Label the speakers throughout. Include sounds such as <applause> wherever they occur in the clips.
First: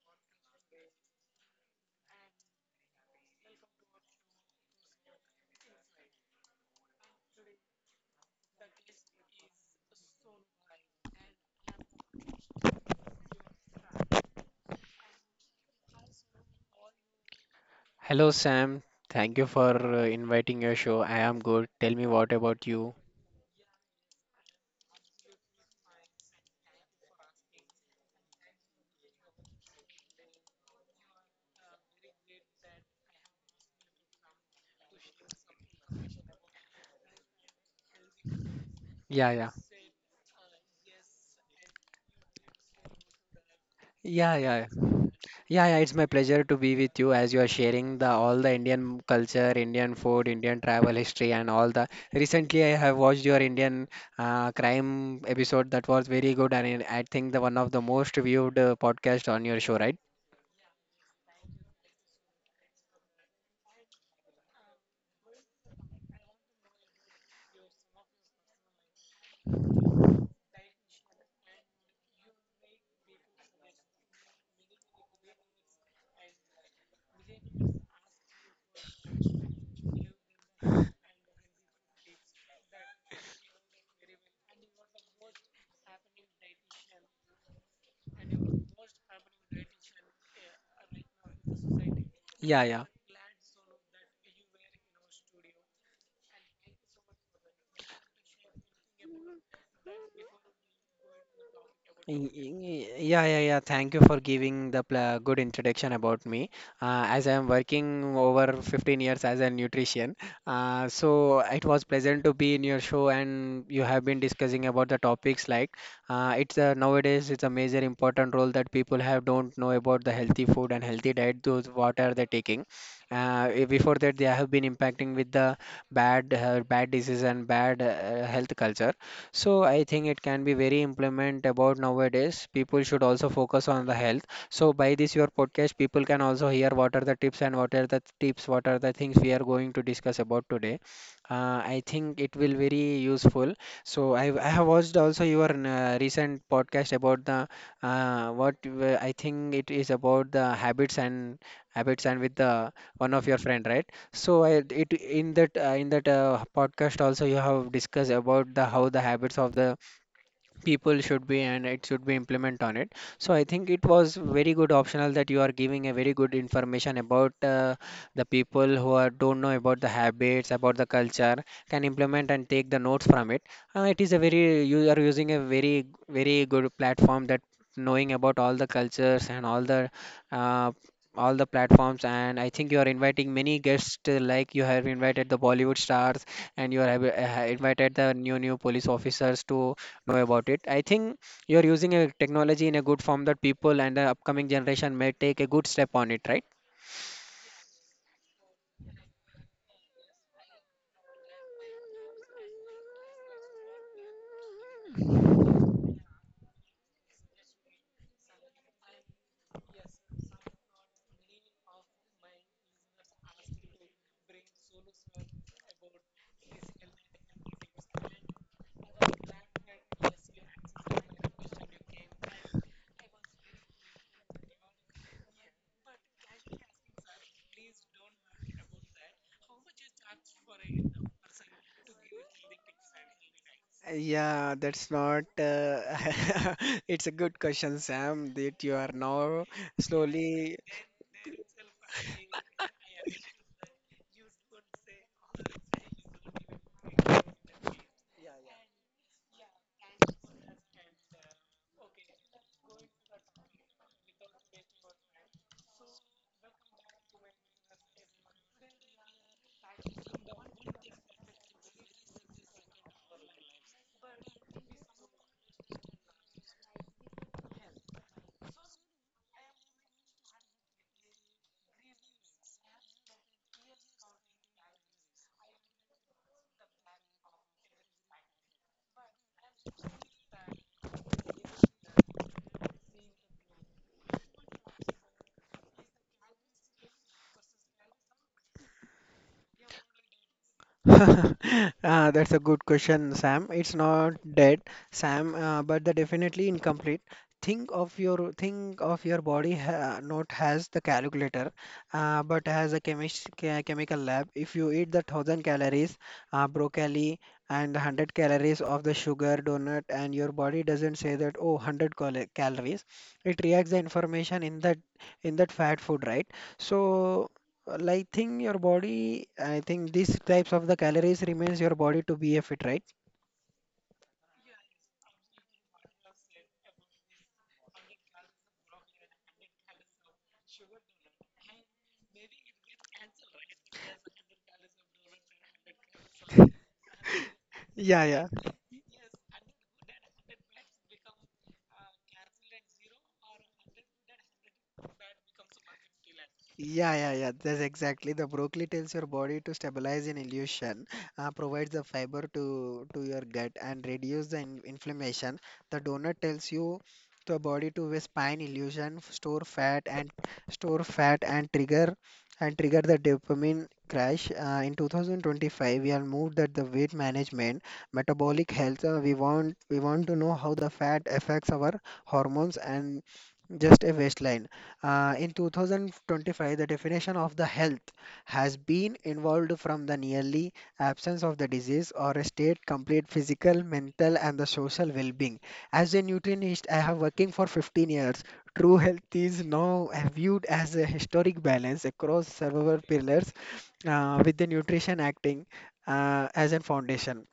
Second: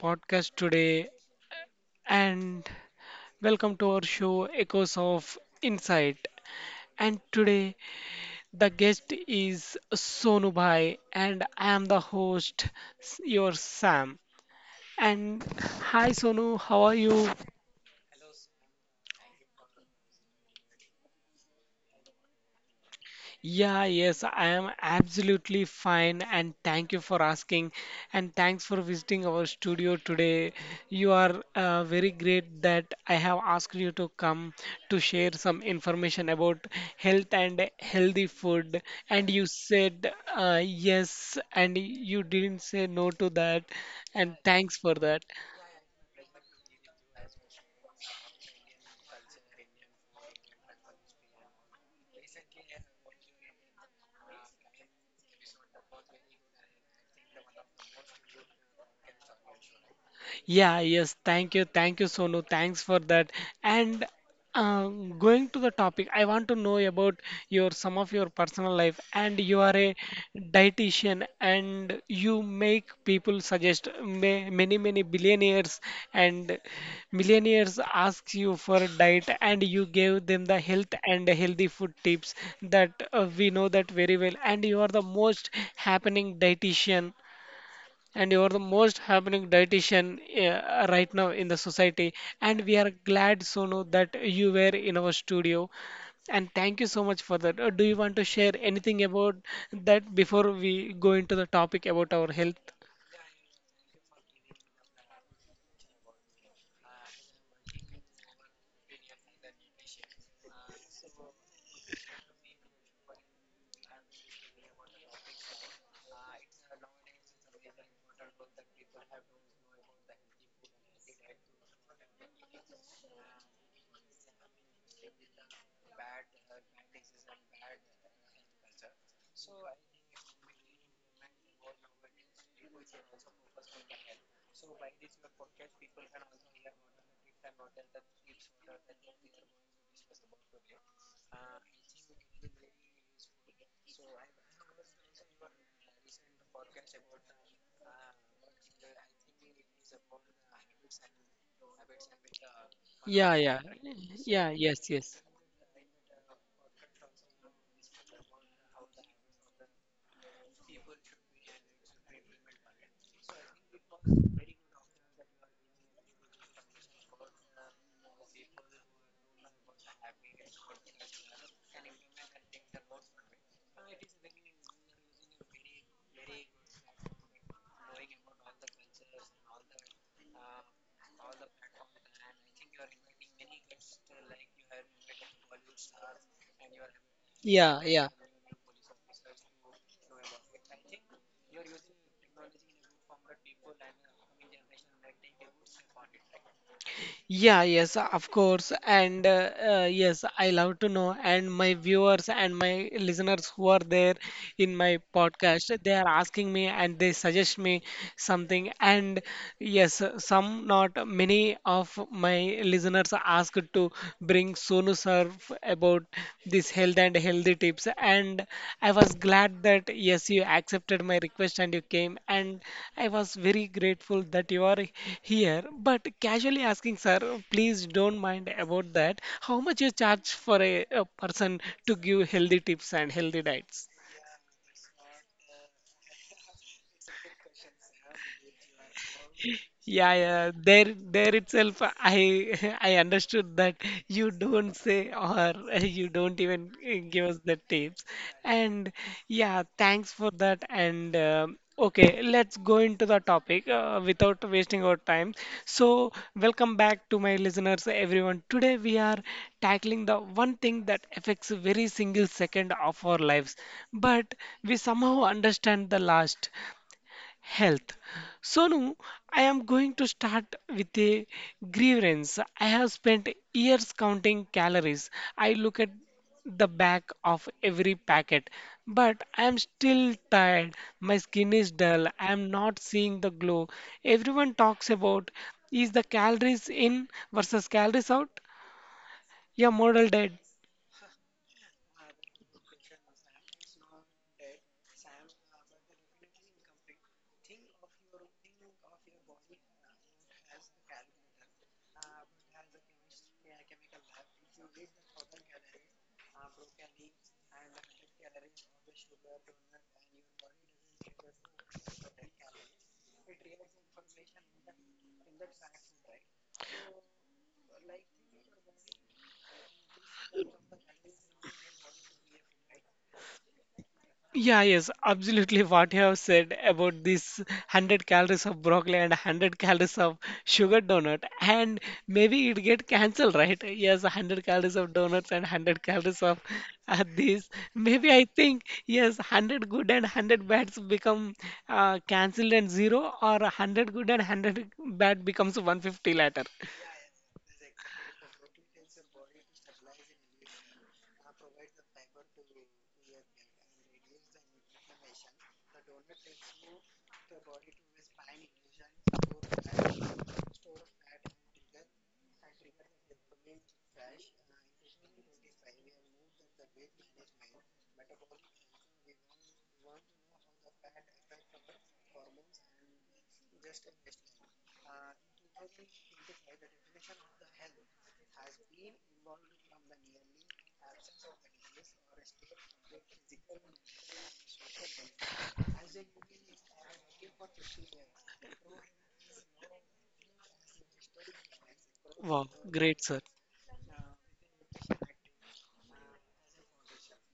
Speaker 1: podcast today and welcome to our show Echoes of Insight. And today, the guest is Sonu Bhai, and I am the host, your Sam. And hi, Sonu, how are you?
Speaker 2: Hello, Sam. Thank you for inviting your show. I am good. Tell me what about you?
Speaker 1: Yeah, yes, I am absolutely fine and thank you for asking, and thanks for visiting our studio today. You are very great that I have asked you to come to share some information about health and healthy food, and
Speaker 2: Yeah,
Speaker 1: you
Speaker 2: yeah.
Speaker 1: said yes and you didn't say no to that, and
Speaker 2: Yeah, yeah.
Speaker 1: thanks for that.
Speaker 2: Yeah, yeah. It's my pleasure to be with you as you are sharing the all the Indian culture, Indian food, Indian travel history and all the. Recently, I have watched your Indian crime episode that was very good and I think the one of the most viewed podcast on your show, right?
Speaker 1: Yeah, yes, thank you, Sonu. Thanks for that. And going to the topic, I want to know about your some of your personal life. And you are a dietitian, and you make people suggest, ma many billionaires and millionaires ask you for a diet, and you gave them the health and healthy food tips that we know that very well. And you are the most happening dietitian and you are the most happening dietitian right now in the society. And
Speaker 2: Yeah,
Speaker 1: we
Speaker 2: yeah.
Speaker 1: are glad, Sonu, that you were in our studio. And thank you so much for that. Do you want to share anything about that before we go into the topic about
Speaker 2: Y-
Speaker 1: our health?
Speaker 2: y- Yeah, yeah, yeah. Thank you for giving the pla good introduction about me. As I am working over 15 years as a nutrition, so it was pleasant to be in your show, and you have been discussing about the topics like it's a, nowadays it's a major important role that people have don't know about the healthy food and healthy diet. Those what are they taking? Before that, they have been impacting with the bad bad disease and bad health culture. So I think it can be very implement about nowadays. People should also focus on the health. So by this your podcast, people can also hear what are the tips and what are the tips, what are the things we are going to discuss about today. I think it will very useful. So I have watched also your recent podcast about the I think it is about the habits and with the one of
Speaker 1: Yeah,
Speaker 2: your
Speaker 1: yeah,
Speaker 2: friend, right? So
Speaker 1: yeah,
Speaker 2: I,
Speaker 1: yes,
Speaker 2: it
Speaker 1: yes,
Speaker 2: in that podcast also you have discussed about the how the habits of the people should be and it should be implement on it. So I think it was very good optional that you are giving a very good information about the people who are don't know about the habits about the culture can implement and take the notes from it. It is a very, you are using a very good platform that knowing about all the cultures and all the uh, all the platforms. And I think you are inviting many guests like you have invited the Bollywood stars, and you are have,
Speaker 1: yeah,
Speaker 2: invited
Speaker 1: yeah.
Speaker 2: the new police officers to know about it. I think you're using a technology in a good form that people and the upcoming generation may take a good step on it, right?
Speaker 1: Yeah, yes, of course. And yes, I love to know. And my viewers and my listeners who are there in my podcast, they are asking me and they suggest me something. And yes, some, not many of my listeners asked to bring Sonu Sir about this health and healthy tips. And I was glad that yes, you accepted my request and you came. And I was very grateful that you are here. But casually asking, sir, please don't mind about that. How much you charge for a person to give healthy tips and healthy diets?
Speaker 2: Yeah, that's not. <laughs> It's a good question, Sam, that you are now
Speaker 1: Yeah, yeah.
Speaker 2: slowly.
Speaker 1: There itself, <laughs> I understood that you don't say, or <laughs> you don't even give us the tips. And yeah, thanks for that. And okay, let's go into the topic without wasting our time. So, welcome back to my listeners, everyone. Today we are tackling the one thing that affects every single second of our lives, but we somehow understand the last. Health. Sonu, I am going to start with a grievance. I have spent years counting calories. I look at the back of every packet, but I am still tired. My skin is dull. I am not seeing the glow. Everyone talks about, is the calories in versus calories out? Yeah, model dead.
Speaker 2: <laughs> That's a good question, Sam. It's not dead, Sam, but the definitely incomplete. Think of your body ha not as the calculator, but as a chemist chemical lab. If you eat the 1,000 calories broccoli and the 100 calories of the sugar donut, and your body doesn't say that oh 100 calories, it reacts the information in that fat food, right? So well, I think your body, I think these types of the calories remains your body to be a fit, right?
Speaker 1: Yeah, yes, absolutely. <laughs> What you have said about this, 100 calories of broccoli and 100 calories of sugar donut, and maybe it get cancelled, right? Yes, 100 calories of donuts and 100 calories of this.
Speaker 2: Yeah,
Speaker 1: Maybe I
Speaker 2: yeah.
Speaker 1: think yes, 100 good and 100 bads become cancelled and zero, or 100 good and 100 bad becomes 150 later.
Speaker 2: Yeah, yeah, yeah. That's exactly. The broccoli tells your body to stabilize an illusion, provides the fiber to your gut and reduce the in inflammation. The donut tells you the body to waste pine illusion, store fat and trigger and trigger the dopamine crash. In 2025, we have moved that the weight management, metabolic health. We want to know how the fat affects our hormones and just a waistline. In 2025, the definition of the health has been evolved from the nearly absence of the disease or a state complete physical, mental, and the social well-being. As a nutritionist, I have working for 15 years. True health is now viewed as a historic balance across
Speaker 1: Wow,
Speaker 2: several
Speaker 1: great, sir.
Speaker 2: pillars, with the nutrition acting as a foundation.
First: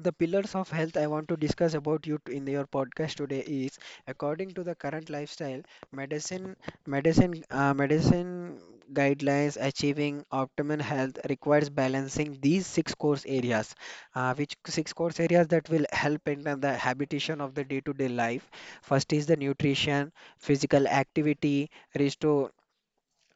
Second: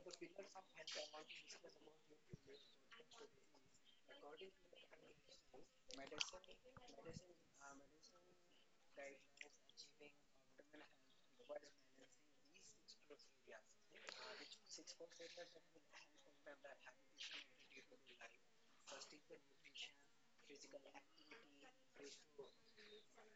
Speaker 2: The pillars of health I want to discuss about you in your podcast today is according to the current lifestyle, medicine, medicine guidelines achieving optimal health requires balancing these six course areas, which six course areas that will help in the habitation of the day-to-day life. First is the nutrition, physical activity, restore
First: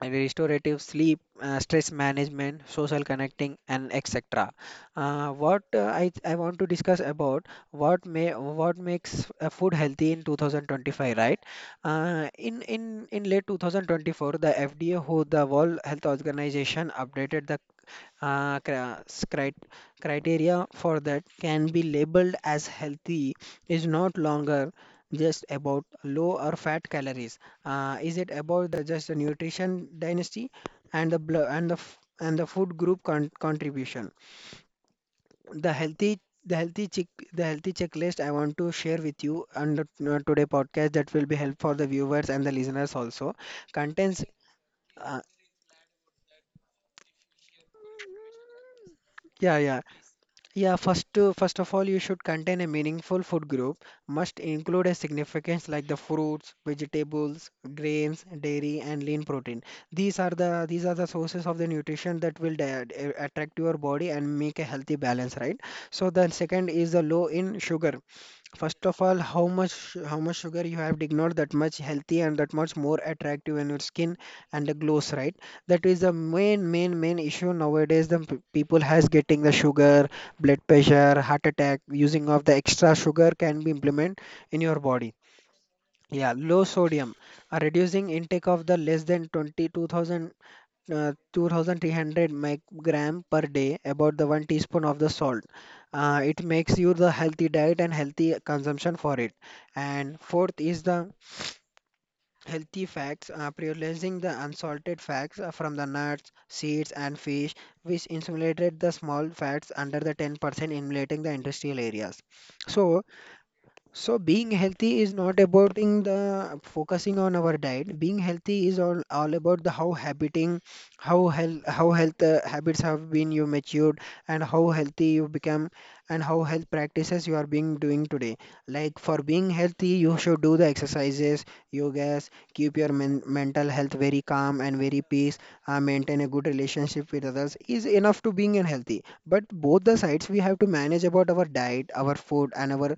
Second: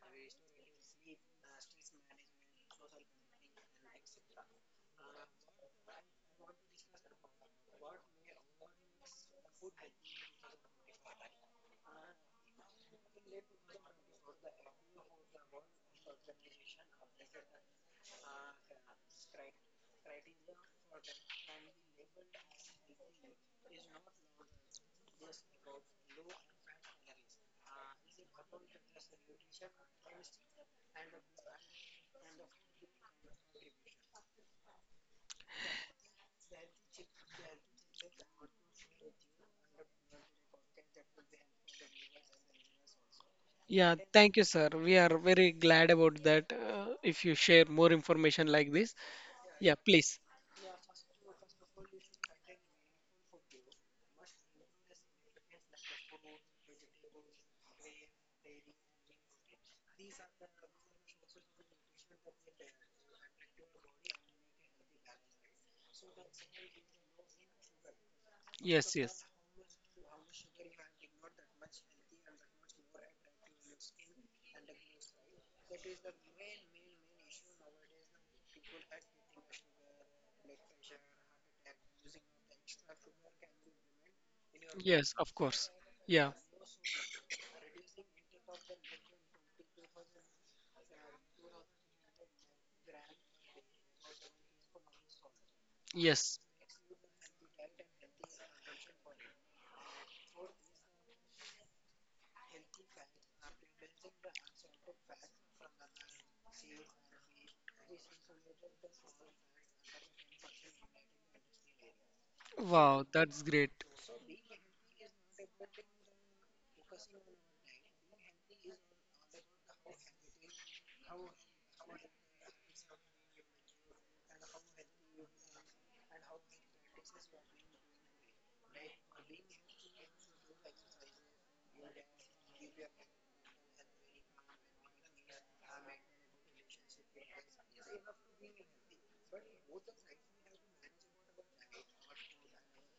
Speaker 2: and restorative sleep, stress management, social connecting, and etc. I want to discuss about what may what makes a food healthy in 2025, right? In late 2024, the FDA, who the World Health Organization, updated the uh, cri- scri- criteria for that can be labeled as healthy is not longer just about low or fat calories. Is it about the just the nutrition dynasty and the blo- and the f- and the food group contribution? The healthy the healthy check the healthy checklist I want to share with you on the, today podcast that will be help for the viewers and the listeners also
Speaker 1: Yeah,
Speaker 2: contains.
Speaker 1: thank you, sir. We are
Speaker 2: Uh,
Speaker 1: very glad about that. If you share more information like this,
Speaker 2: yeah,
Speaker 1: yeah,
Speaker 2: yeah.
Speaker 1: please.
Speaker 2: Yeah, first of all, you should contain a meaningful food group, must include a significance like the fruits, vegetables, grains, dairy, and lean protein. These are the sources of the nutrition that will attract your body and make a healthy balance, right? So the second is the low in sugar. First
Speaker 1: Yes,
Speaker 2: of all,
Speaker 1: yes.
Speaker 2: how much sugar you have to ignore that much healthy and that much more attractive in your skin and the glows, right? That is the main issue nowadays. The people has getting the sugar, blood pressure, heart attack. Using of the extra sugar can be implement in your
Speaker 1: Yes,
Speaker 2: body.
Speaker 1: of course. Yeah,
Speaker 2: Yeah, low sodium, reducing intake of the less than 22,000 2300 microgram per day, about the one teaspoon of the salt.
Speaker 1: yes.
Speaker 2: It makes you the healthy diet and healthy consumption for it. And fourth is the healthy facts, prioritizing the unsalted facts from the nuts, seeds, and fish, which insinuated the small fats under the 10%, emulating the industrial areas.
Speaker 1: Wow,
Speaker 2: So,
Speaker 1: that's great.
Speaker 2: so, being healthy is not about in the focusing on our diet. Being healthy is all about the how habiting, how health habits have been you matured and how healthy you become and how health practices you are being doing today. Like for being healthy, you should do the exercises, yogas, keep your mental health very calm and very peace, maintain a good relationship with others is enough to being unhealthy. But both the sides we have to manage about our diet, our food and our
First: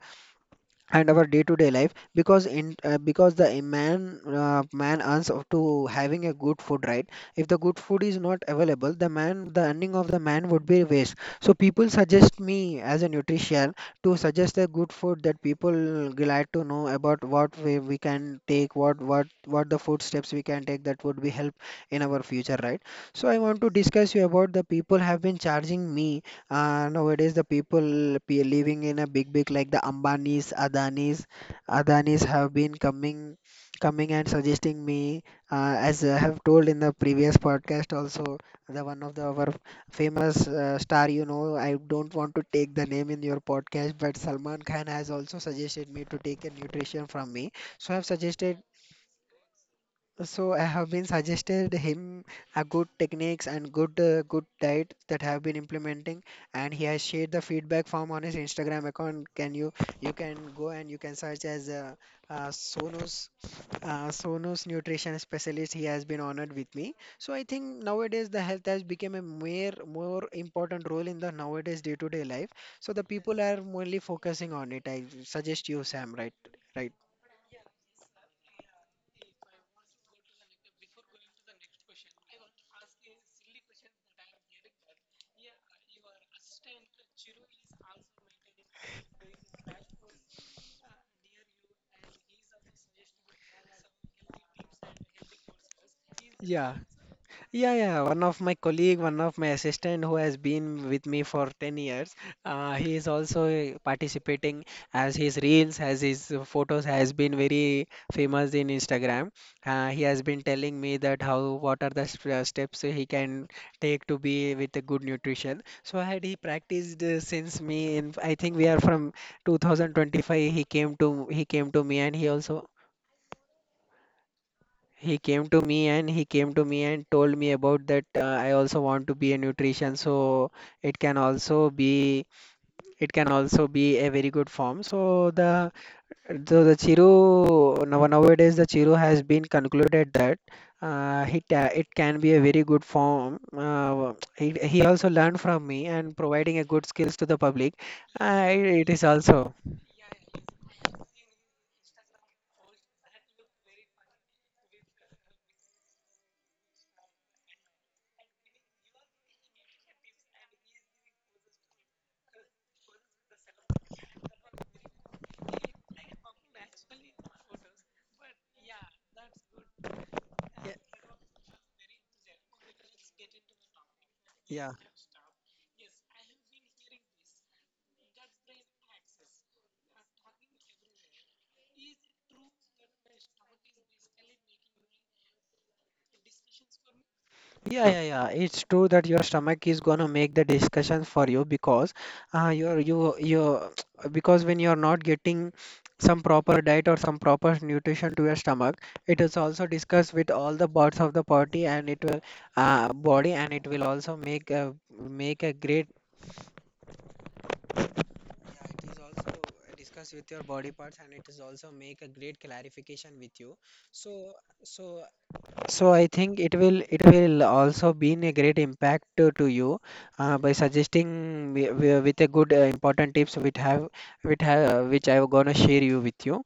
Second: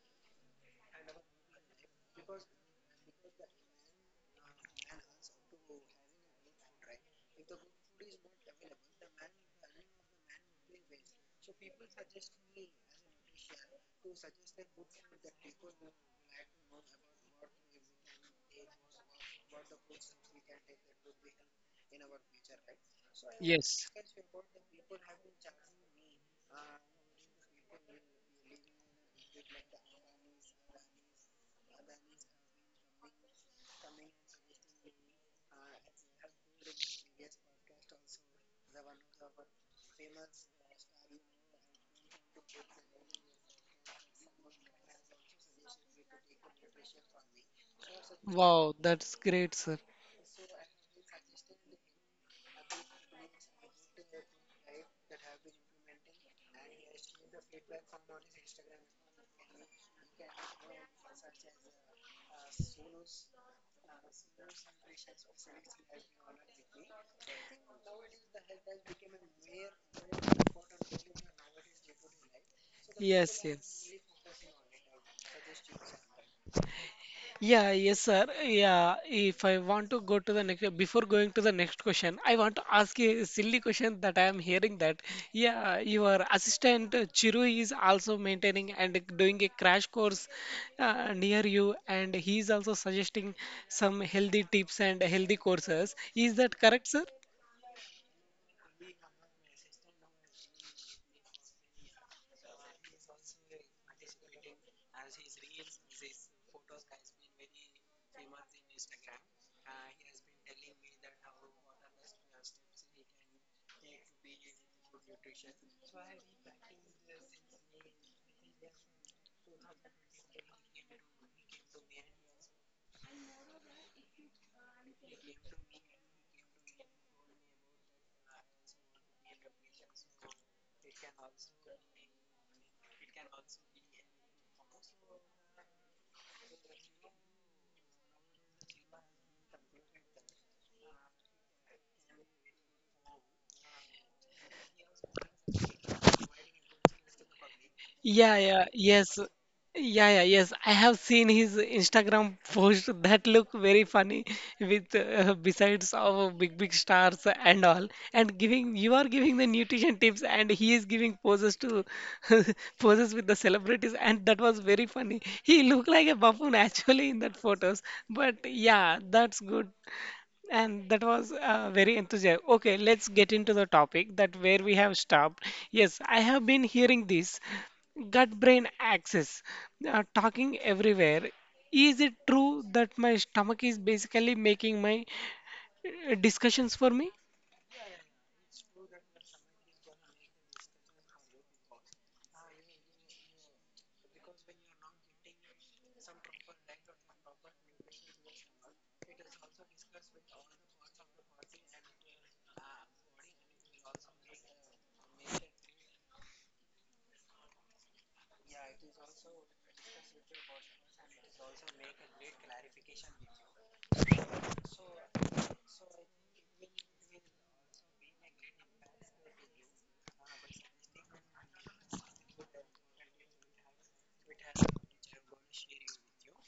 Speaker 2: and our day-to-day life because in because the a man earns up to having a good food, right? If the good food is not available, the man the earning of the man would be waste. So people suggest me as a nutrition to suggest a good food that people glad to know about what way we can take what the food steps we can take that would be help in our future, right? So I want to
Speaker 1: Yes,
Speaker 2: discuss you about the people have been charging me. Nowadays, the people living in a big, big like the Ambanis, Adanis have been coming and suggesting me, as I have told in the previous podcast also, the one of the our famous star, you know, I don't want to take the name in your podcast, but Salman Khan has also suggested me to take a nutrition from me. So I've suggested
Speaker 1: wow, that's great, sir.
Speaker 2: so I have been suggested him a good techniques and good good diet that have been implementing, and he has shared the feedback form on his Instagram account. Can you, you can go and you can search as uh, Sonos Sonos nutrition specialist. He has been honored with me. So I think nowadays the health has become a more important role in the nowadays day to day life. So the people
Speaker 1: Yes,
Speaker 2: are
Speaker 1: yes.
Speaker 2: mainly focusing on it. I suggest you, Sam. Right, right.
Speaker 1: Yeah, yes, sir. Yeah, if I want to go to the next, before going to the next question, I want to ask you a silly question that I am hearing that. Yeah, your assistant Chiru is also maintaining and doing a crash course near you, and he is also suggesting some healthy tips and healthy courses. Is that
Speaker 2: Yeah,
Speaker 1: correct, sir?
Speaker 2: yeah, yeah. One of my colleague, one of my assistant who has been with me for 10 years, he is also participating as his reels, as his photos has been very famous in Instagram. He has been telling me that how what are the steps he can take to be with a good nutrition. So had he practiced since me in I think we are from 2025 he came to me and he came to me and told me about that I also want to be a nutrition. So it can also be it can also be a very good form. So the so the chiru now nowadays the Chiru has been concluded that it can be a very good form. He also learned from me and providing a good skills to the public.
Speaker 1: Yeah,
Speaker 2: It
Speaker 1: yeah,
Speaker 2: it is
Speaker 1: yes.
Speaker 2: also
Speaker 1: Yeah, yeah, yes. I have seen his Instagram post <laughs> that look very funny with besides of big big stars and all, and giving you are giving the nutrition tips, and he is giving poses to <laughs> poses with the celebrities, and that was very funny. He looked like a buffoon <laughs> actually in that photos. But yeah, that's good, and that was very enthusiastic. Okay, let's get into the topic that where
Speaker 2: Yeah,
Speaker 1: we have stopped. Yes, I have been hearing this gut brain axis talking everywhere. Is it true that my stomach is basically making my discussions for me?
Speaker 2: yeah, yeah. It's true that your stomach is gonna make the discussion for you, because you're you you <tsk> because when you're not getting some proper diet or some proper nutrition to your stomach, it is also discussed with all the parts of the body, and it will uh, body and it will also make a, make a great... Yeah, it is also discussed with your body parts, and it is also make a great clarification with you. So so so I think it will also be a great impact to you by suggesting with a good important tips which I am gonna share you with you.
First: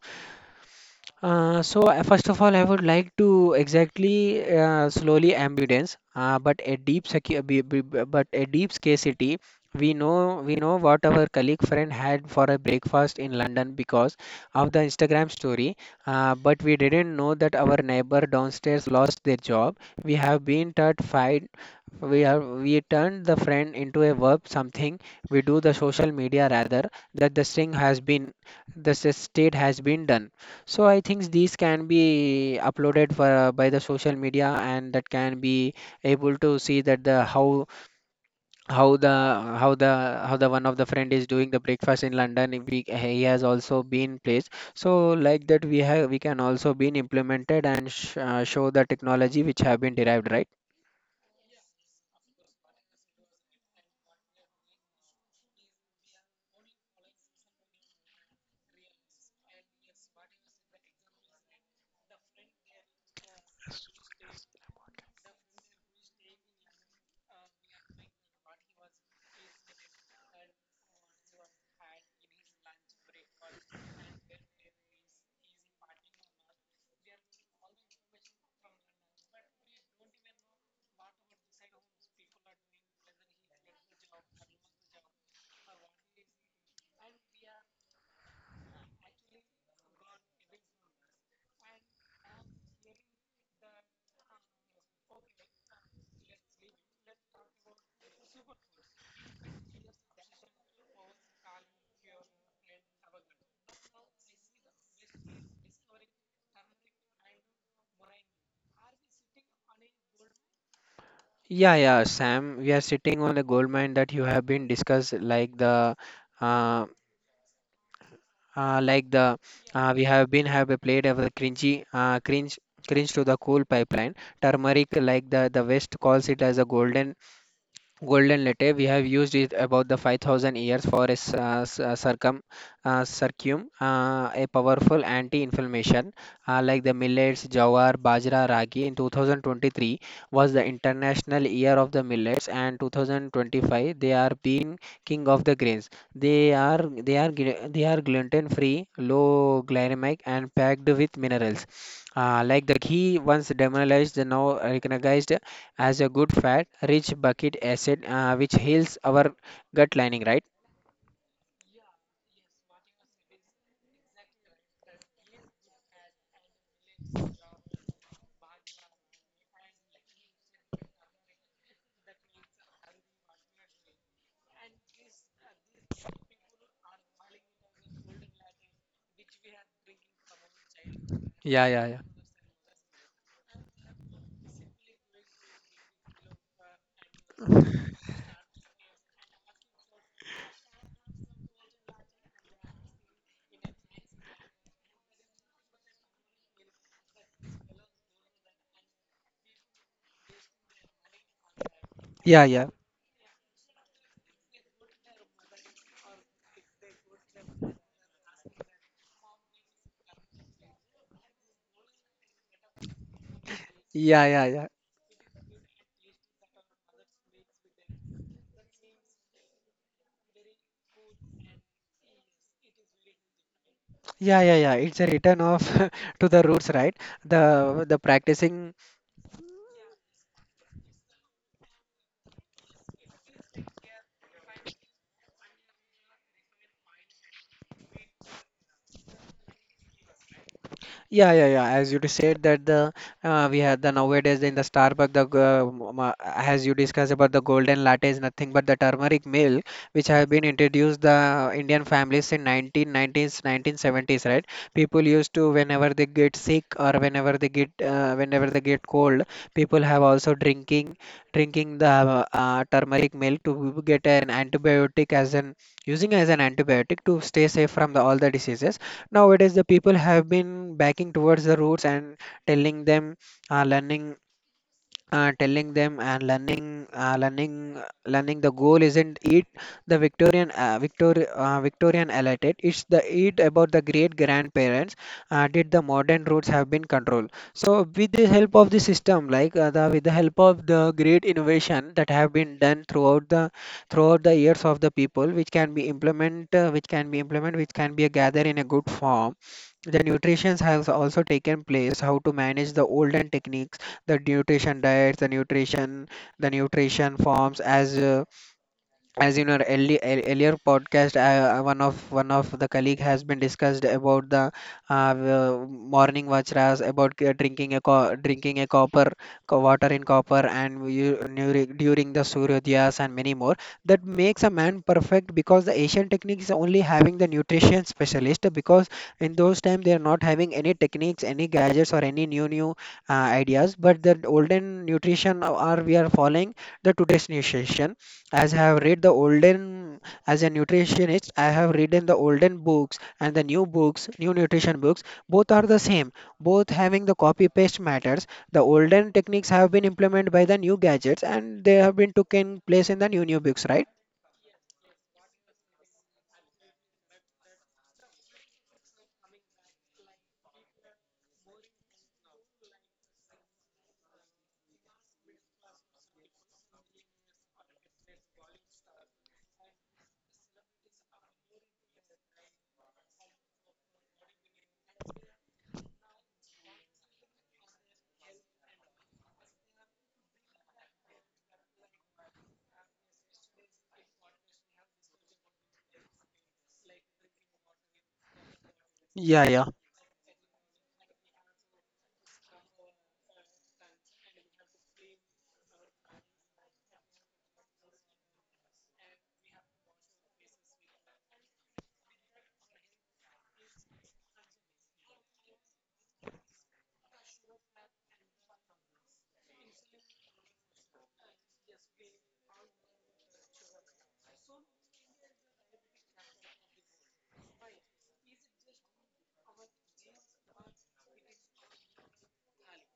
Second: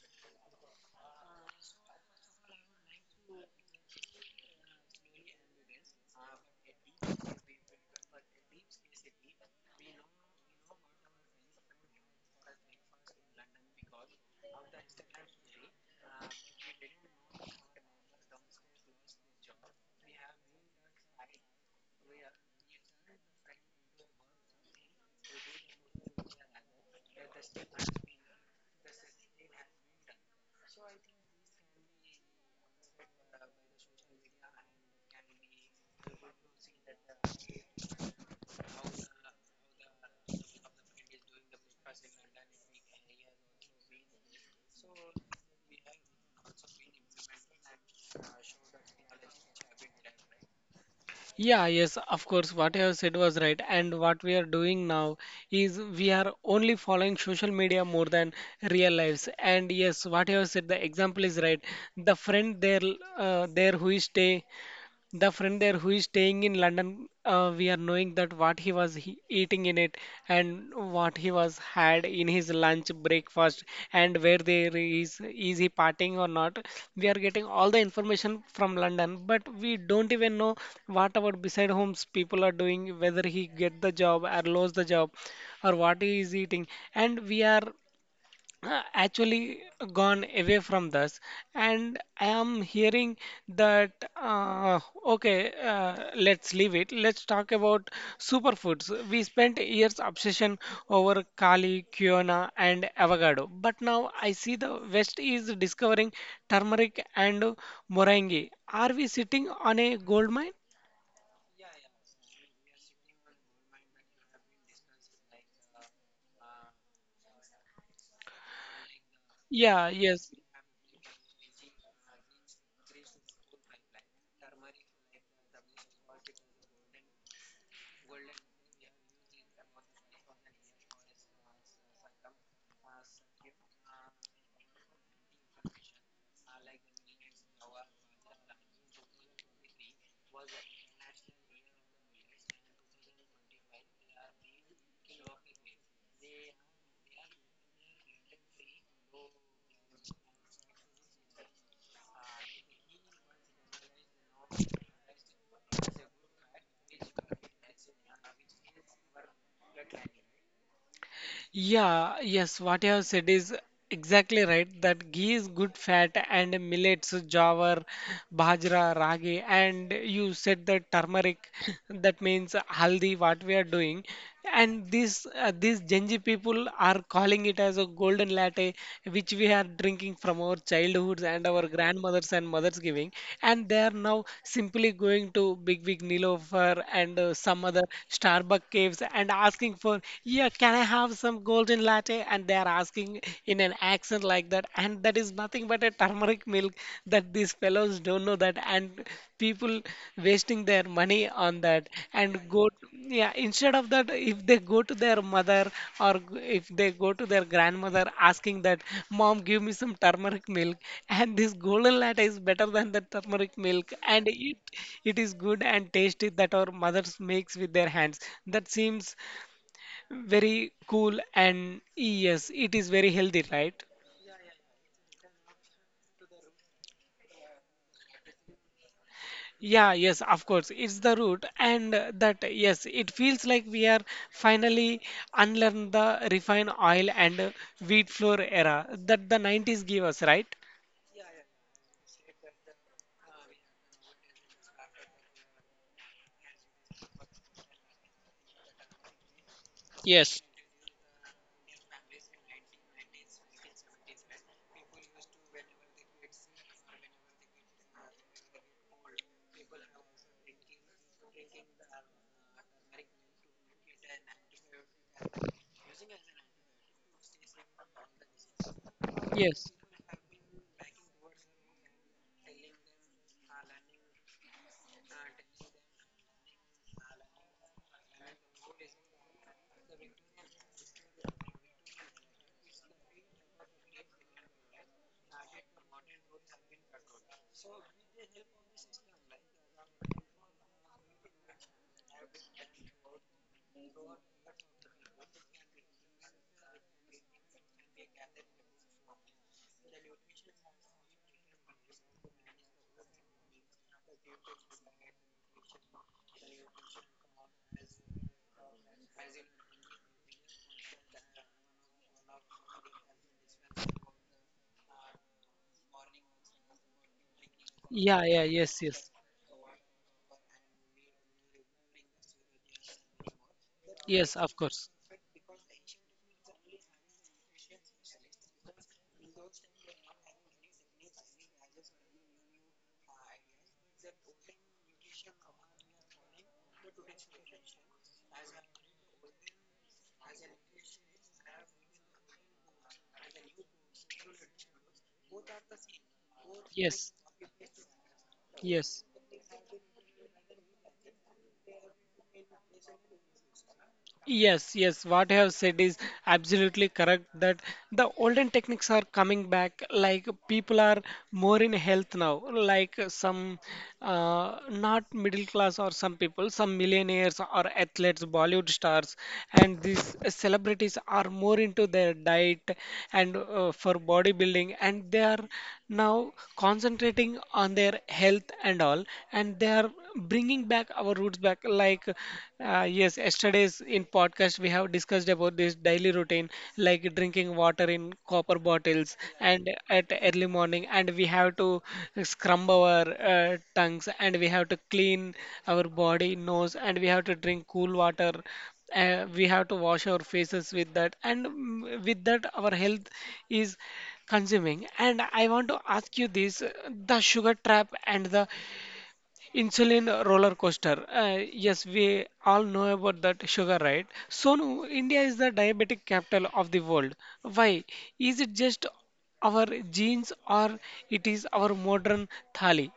Speaker 2: First of all, I would like to exactly slowly ambulance, but a deep but a deep scarcity. We know what our colleague friend had for a breakfast in London because of the Instagram story, but we didn't know that our neighbor downstairs lost their job. We have been taught fight. We turned the friend into a verb something. We do the social media rather that the thing has been state has been done. So I think these can be uploaded for by the social media, and that can be able to see that the how the how the how the one of the friend is doing the breakfast in London. If he has also been placed, so like that we can also been implemented and sh show the technology which have been derived, right?
Speaker 1: Yeah, yes, of course. What you have said was right. And what we are doing now is we are only following social media more than real lives. And yes, what you have said, the example is right. The friend there, there who is stay the friend there who is staying in London, we are knowing that what he was he eating in it, and what he was had in his lunch, breakfast, and where there is he partying or not. We are getting all the information from London, but we don't even know what about beside homes people are doing, whether he get the job or lose the job, or what he is eating, and we are actually gone away from this. And I am hearing that. Okay, let's leave it. Let's talk about superfoods. We spent years obsession over kali quinoa and avocado, but now I see the west is discovering turmeric and moringa. Are we sitting on a gold mine?
Speaker 2: Yeah, yeah, Sam, we are sitting on a gold mine. That you have been discussed like the uh, uh, like the
Speaker 1: Yeah,
Speaker 2: we have
Speaker 1: yes.
Speaker 2: been have played of the cringy cringe cringe to the cool pipeline. Turmeric, like the west calls it as a golden... Golden letter, we have used it about the 5000 years for a circum, a powerful anti-inflammation. Like the millets, jawar, bajra, ragi. In 2023 was the International Year of the Millets, and 2025 they are being king of the grains. They are gluten-free, low glycemic, and packed with minerals. Like the ghee, once demonized, now recognized as a good fat, rich bucket acid, which heals our gut lining, right?
Speaker 1: Yeah, yes, what you have said is exactly right, that ghee is good fat and millets, jawar, bajra, ragi, and you said the turmeric, that means haldi, what we are doing. And these Genji people are calling it as a golden latte, which we are drinking from our childhoods, and our
Speaker 2: Yeah, yeah, yeah.
Speaker 1: grandmothers and mothers giving. And they are now simply going to Big Big Nilofer and some other Starbucks caves and asking for, yeah, can I have some golden latte? And they are asking in an accent like that. And that is nothing but a turmeric milk that these fellows don't know that. And people wasting their money on that.
Speaker 2: Yeah,
Speaker 1: And
Speaker 2: yeah.
Speaker 1: go, yeah, instead of that, if they go to their mother or if they go to their grandmother asking that, Mom, give me some turmeric milk. And this golden latte is better than the turmeric milk.
Speaker 2: Yeah,
Speaker 1: And
Speaker 2: yeah,
Speaker 1: it,
Speaker 2: yeah.
Speaker 1: it is good and tasty that our mothers makes with their hands. That seems very cool, and yes, it is very healthy, right?
Speaker 2: Yeah, yeah, yeah. It's a return of <laughs> to the roots, right? The practicing...
Speaker 1: Yeah, yes, of course, it's the root, and that yes, it feels like we are finally unlearn the refined oil and wheat flour era that the 90s gave us, right?
Speaker 2: Yeah, yeah, yeah. As you said that the we have the nowadays in the Starbucks the as you discussed about the golden latte is nothing but the turmeric milk which have
Speaker 1: Yes,
Speaker 2: been introduced the Indian families in 1990s, 1970s, right? People used to whenever they get sick or whenever they get cold, people have also drinking the turmeric milk to get an antibiotic as an... using as an antibiotic to stay safe from the all the diseases. Nowadays, the
Speaker 1: yes.
Speaker 2: people have been backing towards the roots and telling them, uh, learning, telling them and learning, learning. The goal isn't it the Victorian, Victorian elite. It's the... it about the great grandparents. Did the modern roots have been controlled? So with the help of the system, like the with the help of the great innovation that have been done throughout the years of the people, which can be implement, which can be a gather in a good form. The nutrition has also taken place, how to manage the olden techniques, the nutrition diets, the nutrition forms as in our early, earlier podcast one of the colleague has been discussed about the morning vajras about
Speaker 1: Yeah, yeah,
Speaker 2: drinking a
Speaker 1: yes,
Speaker 2: copper
Speaker 1: yes.
Speaker 2: water in copper, and you, during the suryodayas and many more that
Speaker 1: Yes,
Speaker 2: makes a
Speaker 1: of
Speaker 2: man
Speaker 1: course.
Speaker 2: perfect, because the asian technique is only having the nutrition specialist. Because in those time they are not having any techniques, any gadgets, or any new uh, ideas, but the olden nutrition are we are following the today's nutrition. As I have read the olden... As a nutritionist, I have read the olden books and the new books, new nutrition books. Both are the same. Both having
Speaker 1: Yes,
Speaker 2: the copy paste matters. The
Speaker 1: yes.
Speaker 2: olden techniques have been implemented by the new gadgets, and they have been taken place in the new books, right?
Speaker 1: Yes, yes, what you have said is absolutely correct, that the olden techniques are coming back. Like, people are more in health now, like some, not middle class, or some people, some millionaires or athletes, Bollywood stars, and these celebrities are more into their diet, and for bodybuilding, and they are now concentrating on their health and all, and they are bringing back our roots back. Like, yes, yesterday's in podcast we have discussed about this daily routine, like drinking water in copper bottles
Speaker 2: Yeah,
Speaker 1: and
Speaker 2: yeah.
Speaker 1: at early morning, and we have to scrub our tongues, and we have to clean our body nose, and we have to drink cool water, we have to wash our faces with that, and with that our health is consuming. And I want to ask you this, the sugar trap and the insulin roller coaster. Yes, we all know about that sugar, right? Sonu, India is the diabetic capital of the world. Why? Is it just our genes, or it is our modern thali?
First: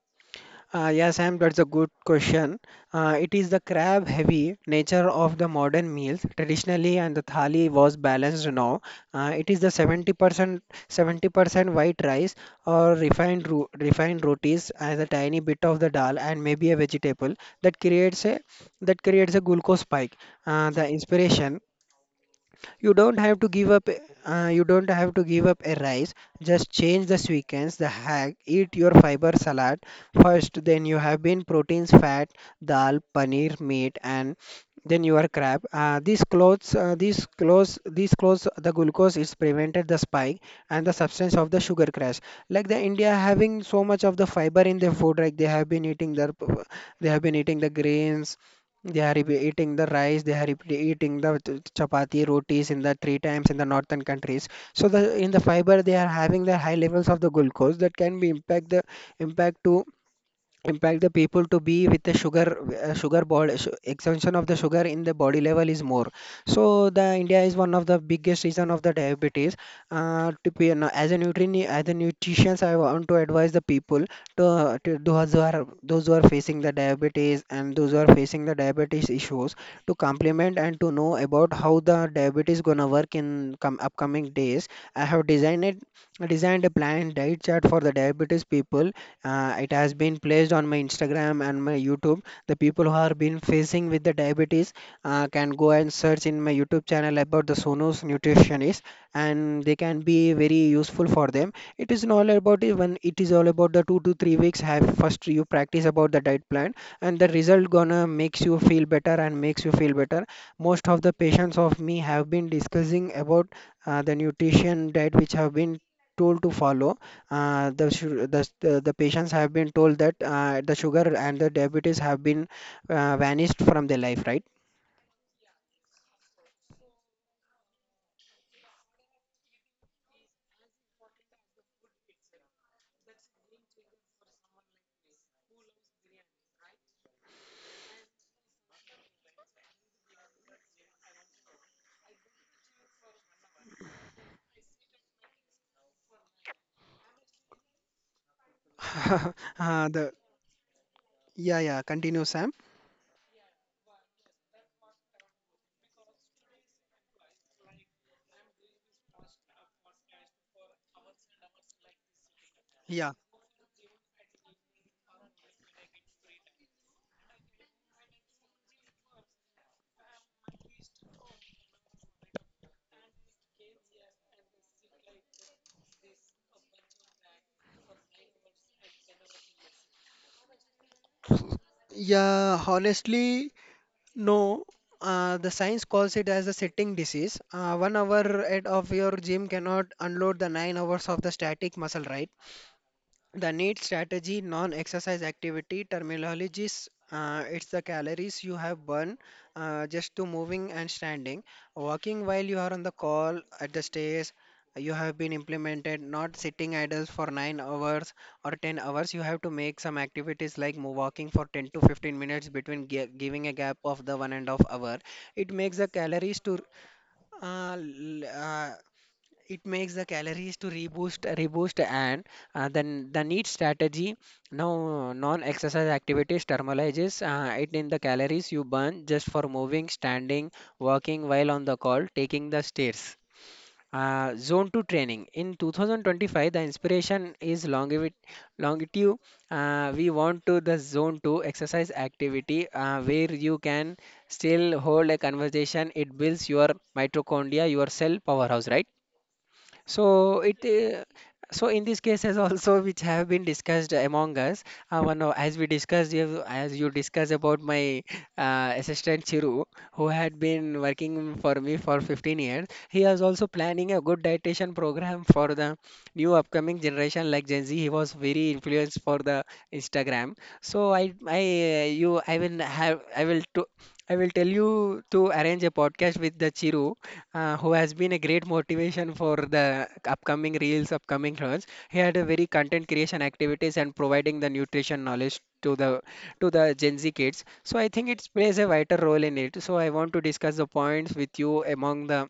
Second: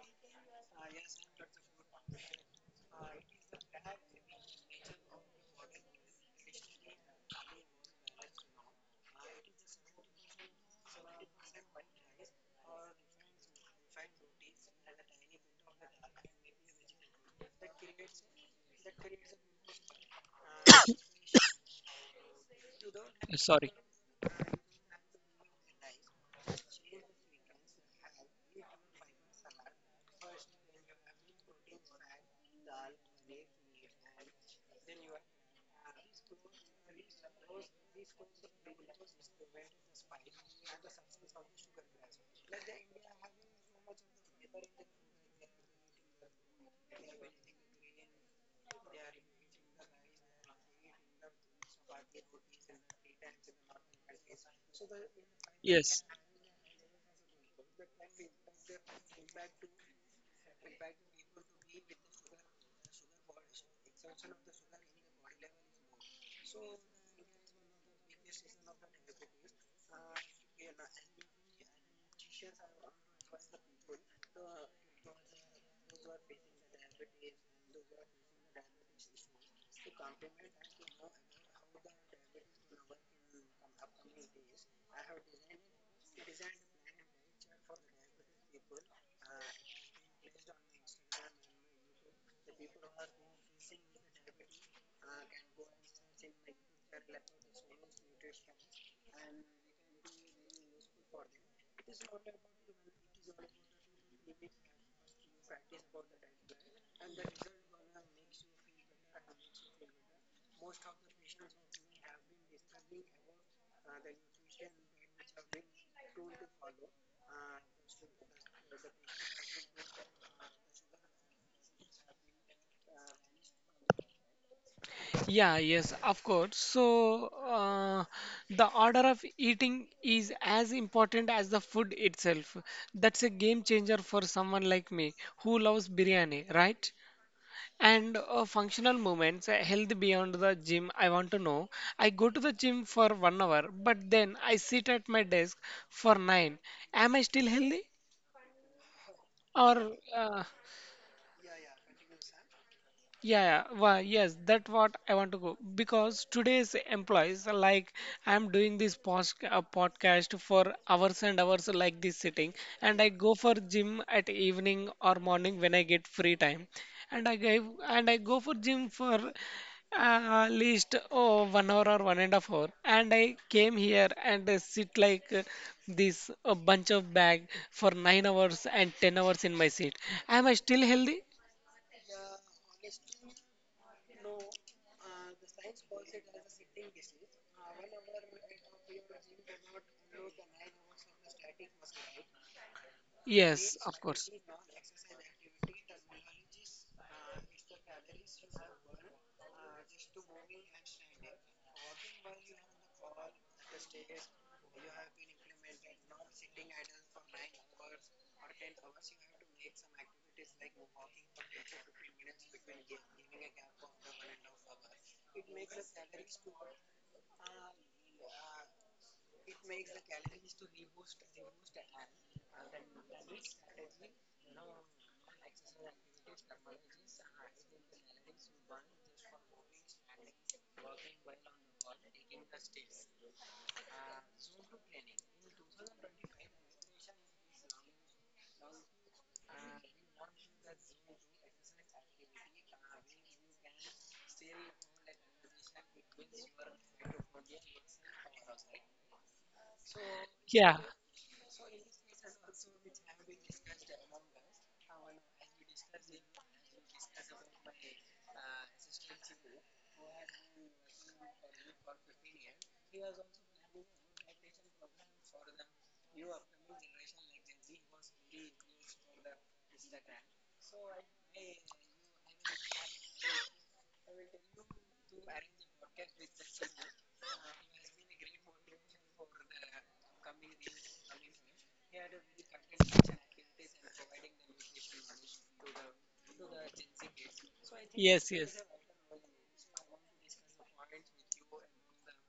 Speaker 2: Yes, Sam, that's a good question. It is the crab-heavy nature of the modern meals. Traditionally, and the thali was balanced now. It is the 70% white rice or refined rotis as a tiny bit of the dal and maybe a vegetable that creates a... that creates a glucose spike. The inspiration, you don't have to give
Speaker 1: Sorry.
Speaker 2: up a rice. Just change the sequence. The hack: eat your fiber salad first, then you have been proteins, fat, dal, paneer, meat, and then you are crab. These clothes, the glucose is prevented the spike and the substance of the sugar crash. Like the india having so much of the fiber in their food, like they have been eating their... they have been eating the grains. They are eating the rice, they are eating the chapati, rotis in the three times in the northern countries. So the in the fiber they
Speaker 1: Yes.
Speaker 2: are having the high levels of the glucose that can be impact the... impact to... impact the people to be with the sugar, sugar body extension of the sugar in the body level is more. So the india is one of the biggest reason of the diabetes. Uh, to be as a nutrient, as a nutritionist, I want to advise the people to, to those who are facing the diabetes, and those who are facing the diabetes issues, to complement and to know about how the diabetes gonna work in upcoming days. I have designed a planned diet chart for the diabetes people. Uh, it has been placed on my Instagram and my YouTube. The people who are been facing with the diabetes can go and search in my YouTube channel about the Sonos nutritionist, and they can be very useful for them. It is all about it when it is all about the 2 to 3 weeks. Have first you practice about the diet plan, and the result gonna makes you feel better and makes you feel better. Most of the patients of me have been discussing about the nutrition diet which have been told to follow, the, su- the patients have been told that the sugar and the diabetes have been vanished from their life, right?
Speaker 1: Yeah, yes, of course. So, the order of eating is as important as the food itself. That's a game changer for someone like me who loves biryani, right? And functional movements, health beyond the gym. I want to know. I go to the gym for 1 hour, but then I sit at my desk for nine. Am I still healthy?
Speaker 2: <laughs>
Speaker 1: Or
Speaker 2: The yeah, yeah, continue Sam.
Speaker 1: Yeah, yeah, well, yes, that's what I want to go, because today's employees, like, I'm doing this post podcast for hours and hours like this sitting, and I
Speaker 2: Yeah.
Speaker 1: go for gym at evening or morning when I get free time, and I give and I go for gym for at least 1 hour or 1.5 hour, and I came here and I sit like this a bunch of bag for 9 hours and 10 hours in my seat. Am I still healthy?
Speaker 2: Yeah, honestly, no. The science calls it as a sitting disease. 1 hour at of your gym cannot unload the 9 hours of the static muscle, right? The
Speaker 1: Yes,
Speaker 2: need
Speaker 1: of course.
Speaker 2: strategy, non-exercise activity, terminologies, it's the calories you have burned just to moving and standing. Walking while you are on the call at the stairs, you have been implemented, not sitting idle for 9 hours or 10 hours. You have to make some activities like walking for 10 to 15 minutes between giving a gap of the one and a half hour. It makes the calories to uh, l- uh, reboost and then the need strategy, now non-exercise activities thermalizes it in the calories you burn just for moving, standing, walking while on the call, taking the stairs. Uh, zone 2 training in 2025, the inspiration is longevity, longitude. We want to the zone 2 exercise activity where you can still hold a conversation. It builds your mitochondria, your cell powerhouse, right? so it
Speaker 1: Yeah,
Speaker 2: uh, so in this case, as <laughs> also which have been discussed among us. One of- as we discussed you have- As you discussed about my assistant Chiru, who had been working for me for 15 years. He was also planning a good dietitian program for the new upcoming generation, like Gen Z. He was very influenced for the Instagram. So I you I will have I will to I will tell you to arrange a podcast with the Chiru, who has been a great motivation for the upcoming reels, upcoming runs. He had a very content creation activities and providing the nutrition knowledge to the Gen Z kids. So I think it
Speaker 1: yes,
Speaker 2: plays
Speaker 1: yes.
Speaker 2: a vital role in it. So I want to discuss the points with you among the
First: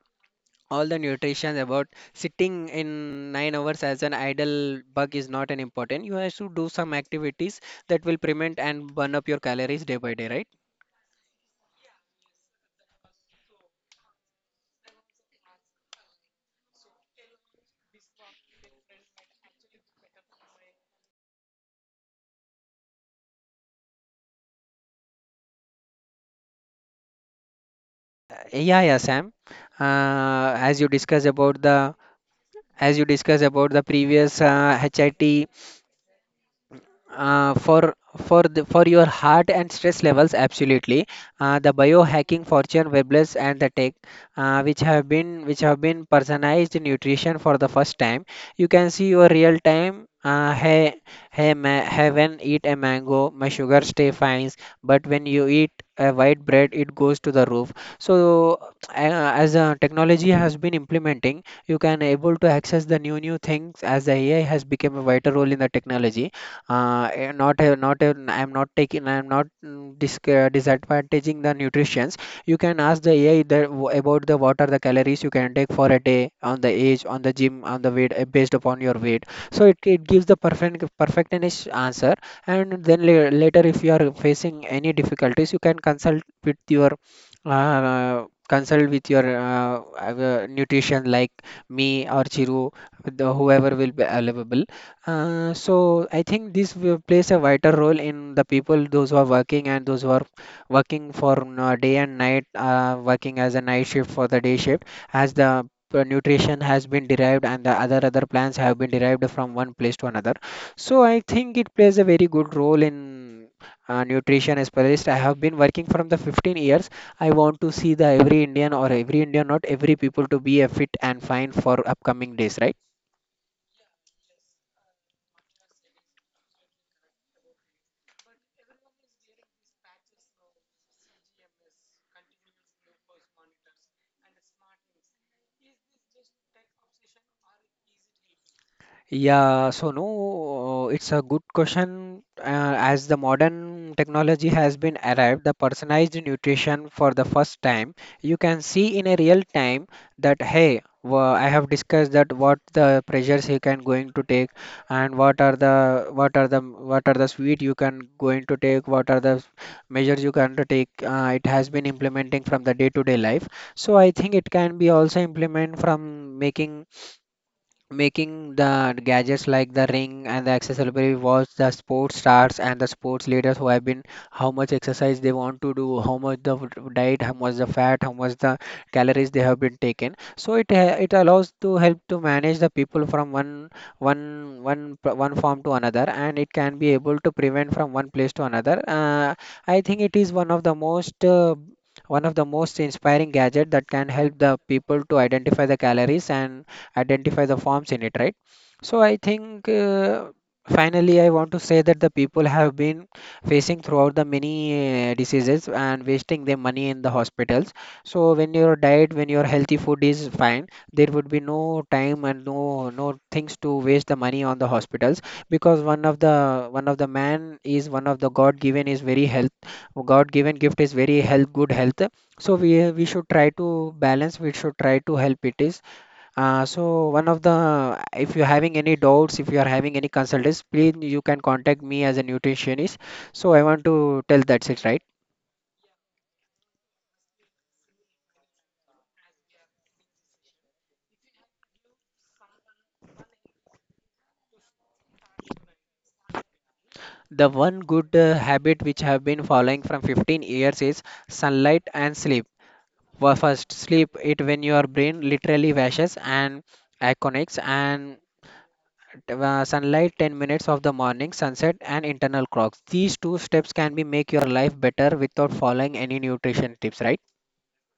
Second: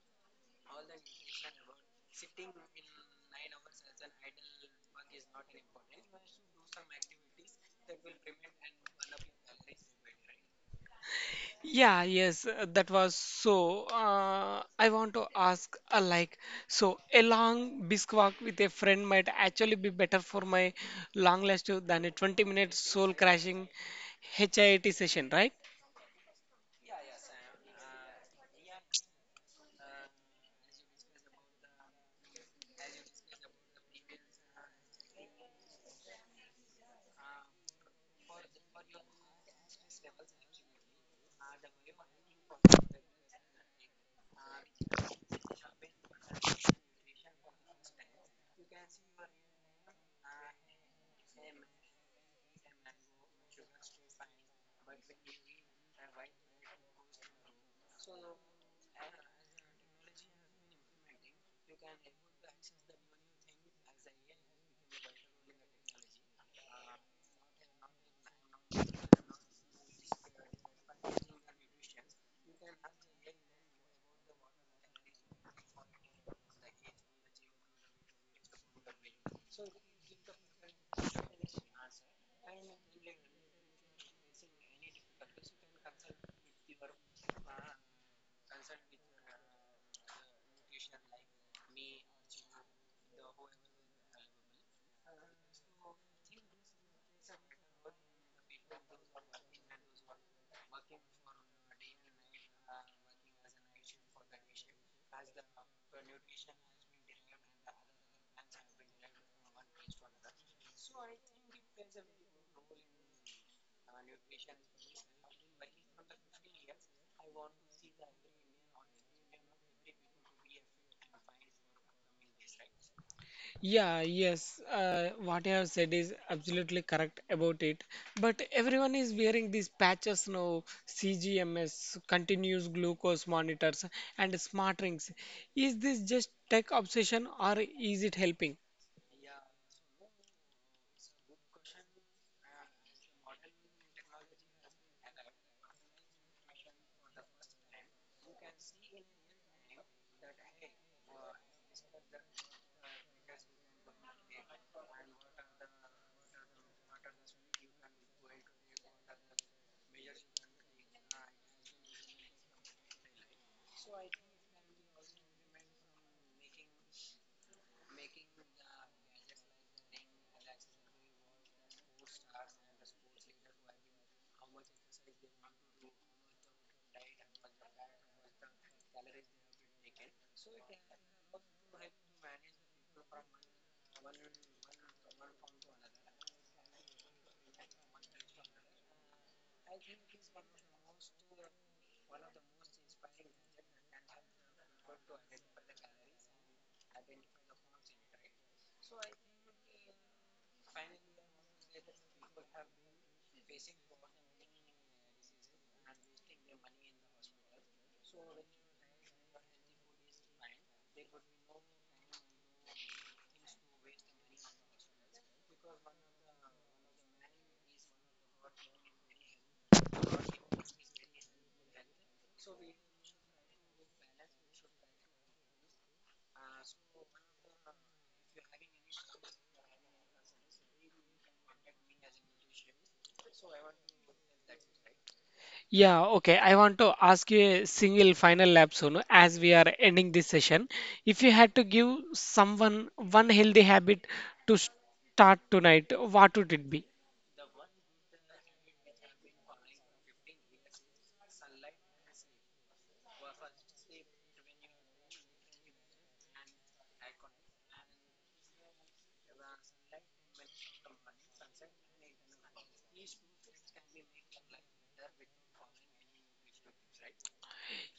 Speaker 2: all the nutrition about sitting in nine hours as an idle bug is not an important. You have to do some activities that will prevent and burn up your calories day by day, right?
Speaker 1: Yeah, yes, that was so. I want to ask, like, so a long brisk walk with a friend might actually be better for my long lasting than a 20-minute soul crashing HIIT session, right?
Speaker 2: Yeah, yeah, Sam. Uh, as you discussed about the as you discussed about the previous HIT for your heart and stress levels absolutely, the biohacking fortune webless and the tech, which have been personalized nutrition for the first time. You can see your real time, heaven eat a mango my sugar stay fine, but when you eat a white bread it goes to the roof. So as technology has been implementing, you can able to access the new things as the AI has become a vital role in the technology. Eh, not a- not a- I'm not taking, I'm not disadvantaging the nutritions. You can ask the AI about the what are the calories you can take for a day on the age on the gym on the weight, based upon your weight. So it gives the perfect perfectionish answer. And then later, if you are facing any difficulties you can consult with your, consult with your, nutrition like me or Chiru, the whoever will be available. So I think this will plays a vital role in the people, those who are working and those who are working for, day and night, working as a night shift for the day shift, as the nutrition has been derived and the other plants have been derived from one place to another. So I think it plays a very good role in nutrition as per this. I have been working from the 15 years. I want to see the every Indian or every Indian, not every people, to be a fit and fine for upcoming days, right?
Speaker 1: Yeah, yes, what you have said is absolutely correct about it. But everyone is wearing these patches now, CGMS, continuous glucose monitors, and smart rings. Is this just tech obsession, or is it helping?
Speaker 2: Yeah, so no, it's a good question. As the modern technology has been arrived, the personalized nutrition for the first time, you can see in a real time that hey, I have discussed that what the pressures you can going to take, and what are the what are the what are the sweet you can going to take, what are the measures you can to take. It has been implementing from the day-to-day life. So I think it can be also implement from making the gadgets like the ring and the accessory watch, the sports stars and the sports leaders who have been how much exercise they want to do, how much the diet, how much the fat, how much the calories they have been taken. So it allows to help to manage the people from one form to another, and it can be able to prevent from one place to another. I think it is one of the most inspiring gadget that can help the people to identify the calories and identify the forms in it, right? So I think, finally I want to say that the people have been facing throughout the many diseases and wasting their money in the hospitals. So when your diet, when your healthy food is fine, there would be no time and no things to waste the money on the hospitals, because one of the god given is very health, god given gift is very health, good health. So we should try to balance, we should try to help it is. So one of the, if you're having any doubts, if you are having any consultants, please you can contact me as a nutritionist. So I want to tell that's it, right?
Speaker 1: Yeah, okay. I want to ask you a single final lap soon, as we are ending this session. If you had to give someone one healthy habit to start tonight, what would it be?
Speaker 2: The one good habit which I have been following from 15 years is sunlight and sleep. Well, first, sleep it, when your brain literally washes and connects. And sunlight 10 minutes of the morning, sunset and internal clocks. These two steps can be make your life better without following any nutrition tips, right?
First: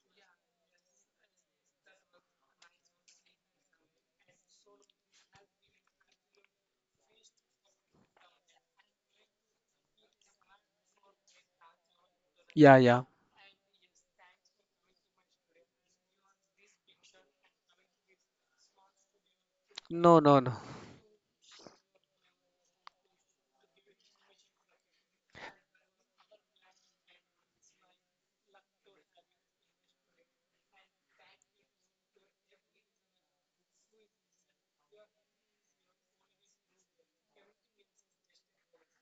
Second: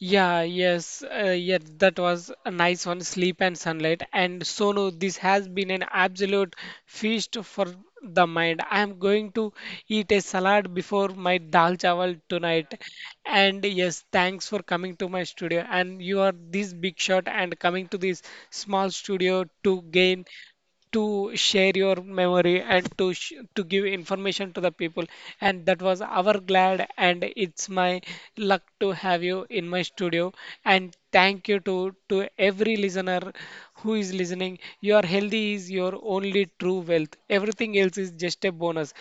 Speaker 1: Yeah, yes, yeah, that was a nice one, Sleep and Sunlight. And Sonu, this has been an absolute feast for the mind. I am going to eat a salad before my dal chawal
Speaker 2: Yeah,
Speaker 1: tonight.
Speaker 2: yeah.
Speaker 1: And yes, thanks for coming to my studio. And you are this big shot and coming to this small studio
Speaker 2: No, no, no.
Speaker 1: to share your memory and to give information to the people. And that was our glad, and it's my luck to have you in my studio. And thank you to every listener who is listening. Your healthy is your only true wealth. Everything else is just a bonus.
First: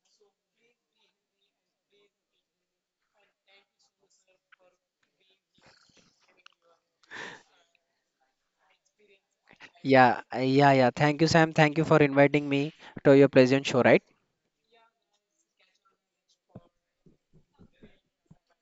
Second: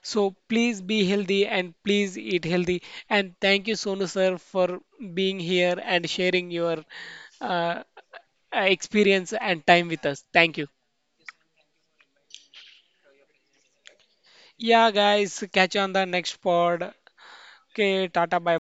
Speaker 1: So please be healthy and please eat healthy. And thank you, Sonu sir, for being here and sharing your uh, experience and time with
Speaker 2: Yeah,
Speaker 1: us. Thank you.
Speaker 2: yeah, yeah. Thank you, Sam. Thank you for inviting me to your pleasant show, right?
Speaker 1: Yeah, guys, catch you on the next pod. Okay, Tata, bye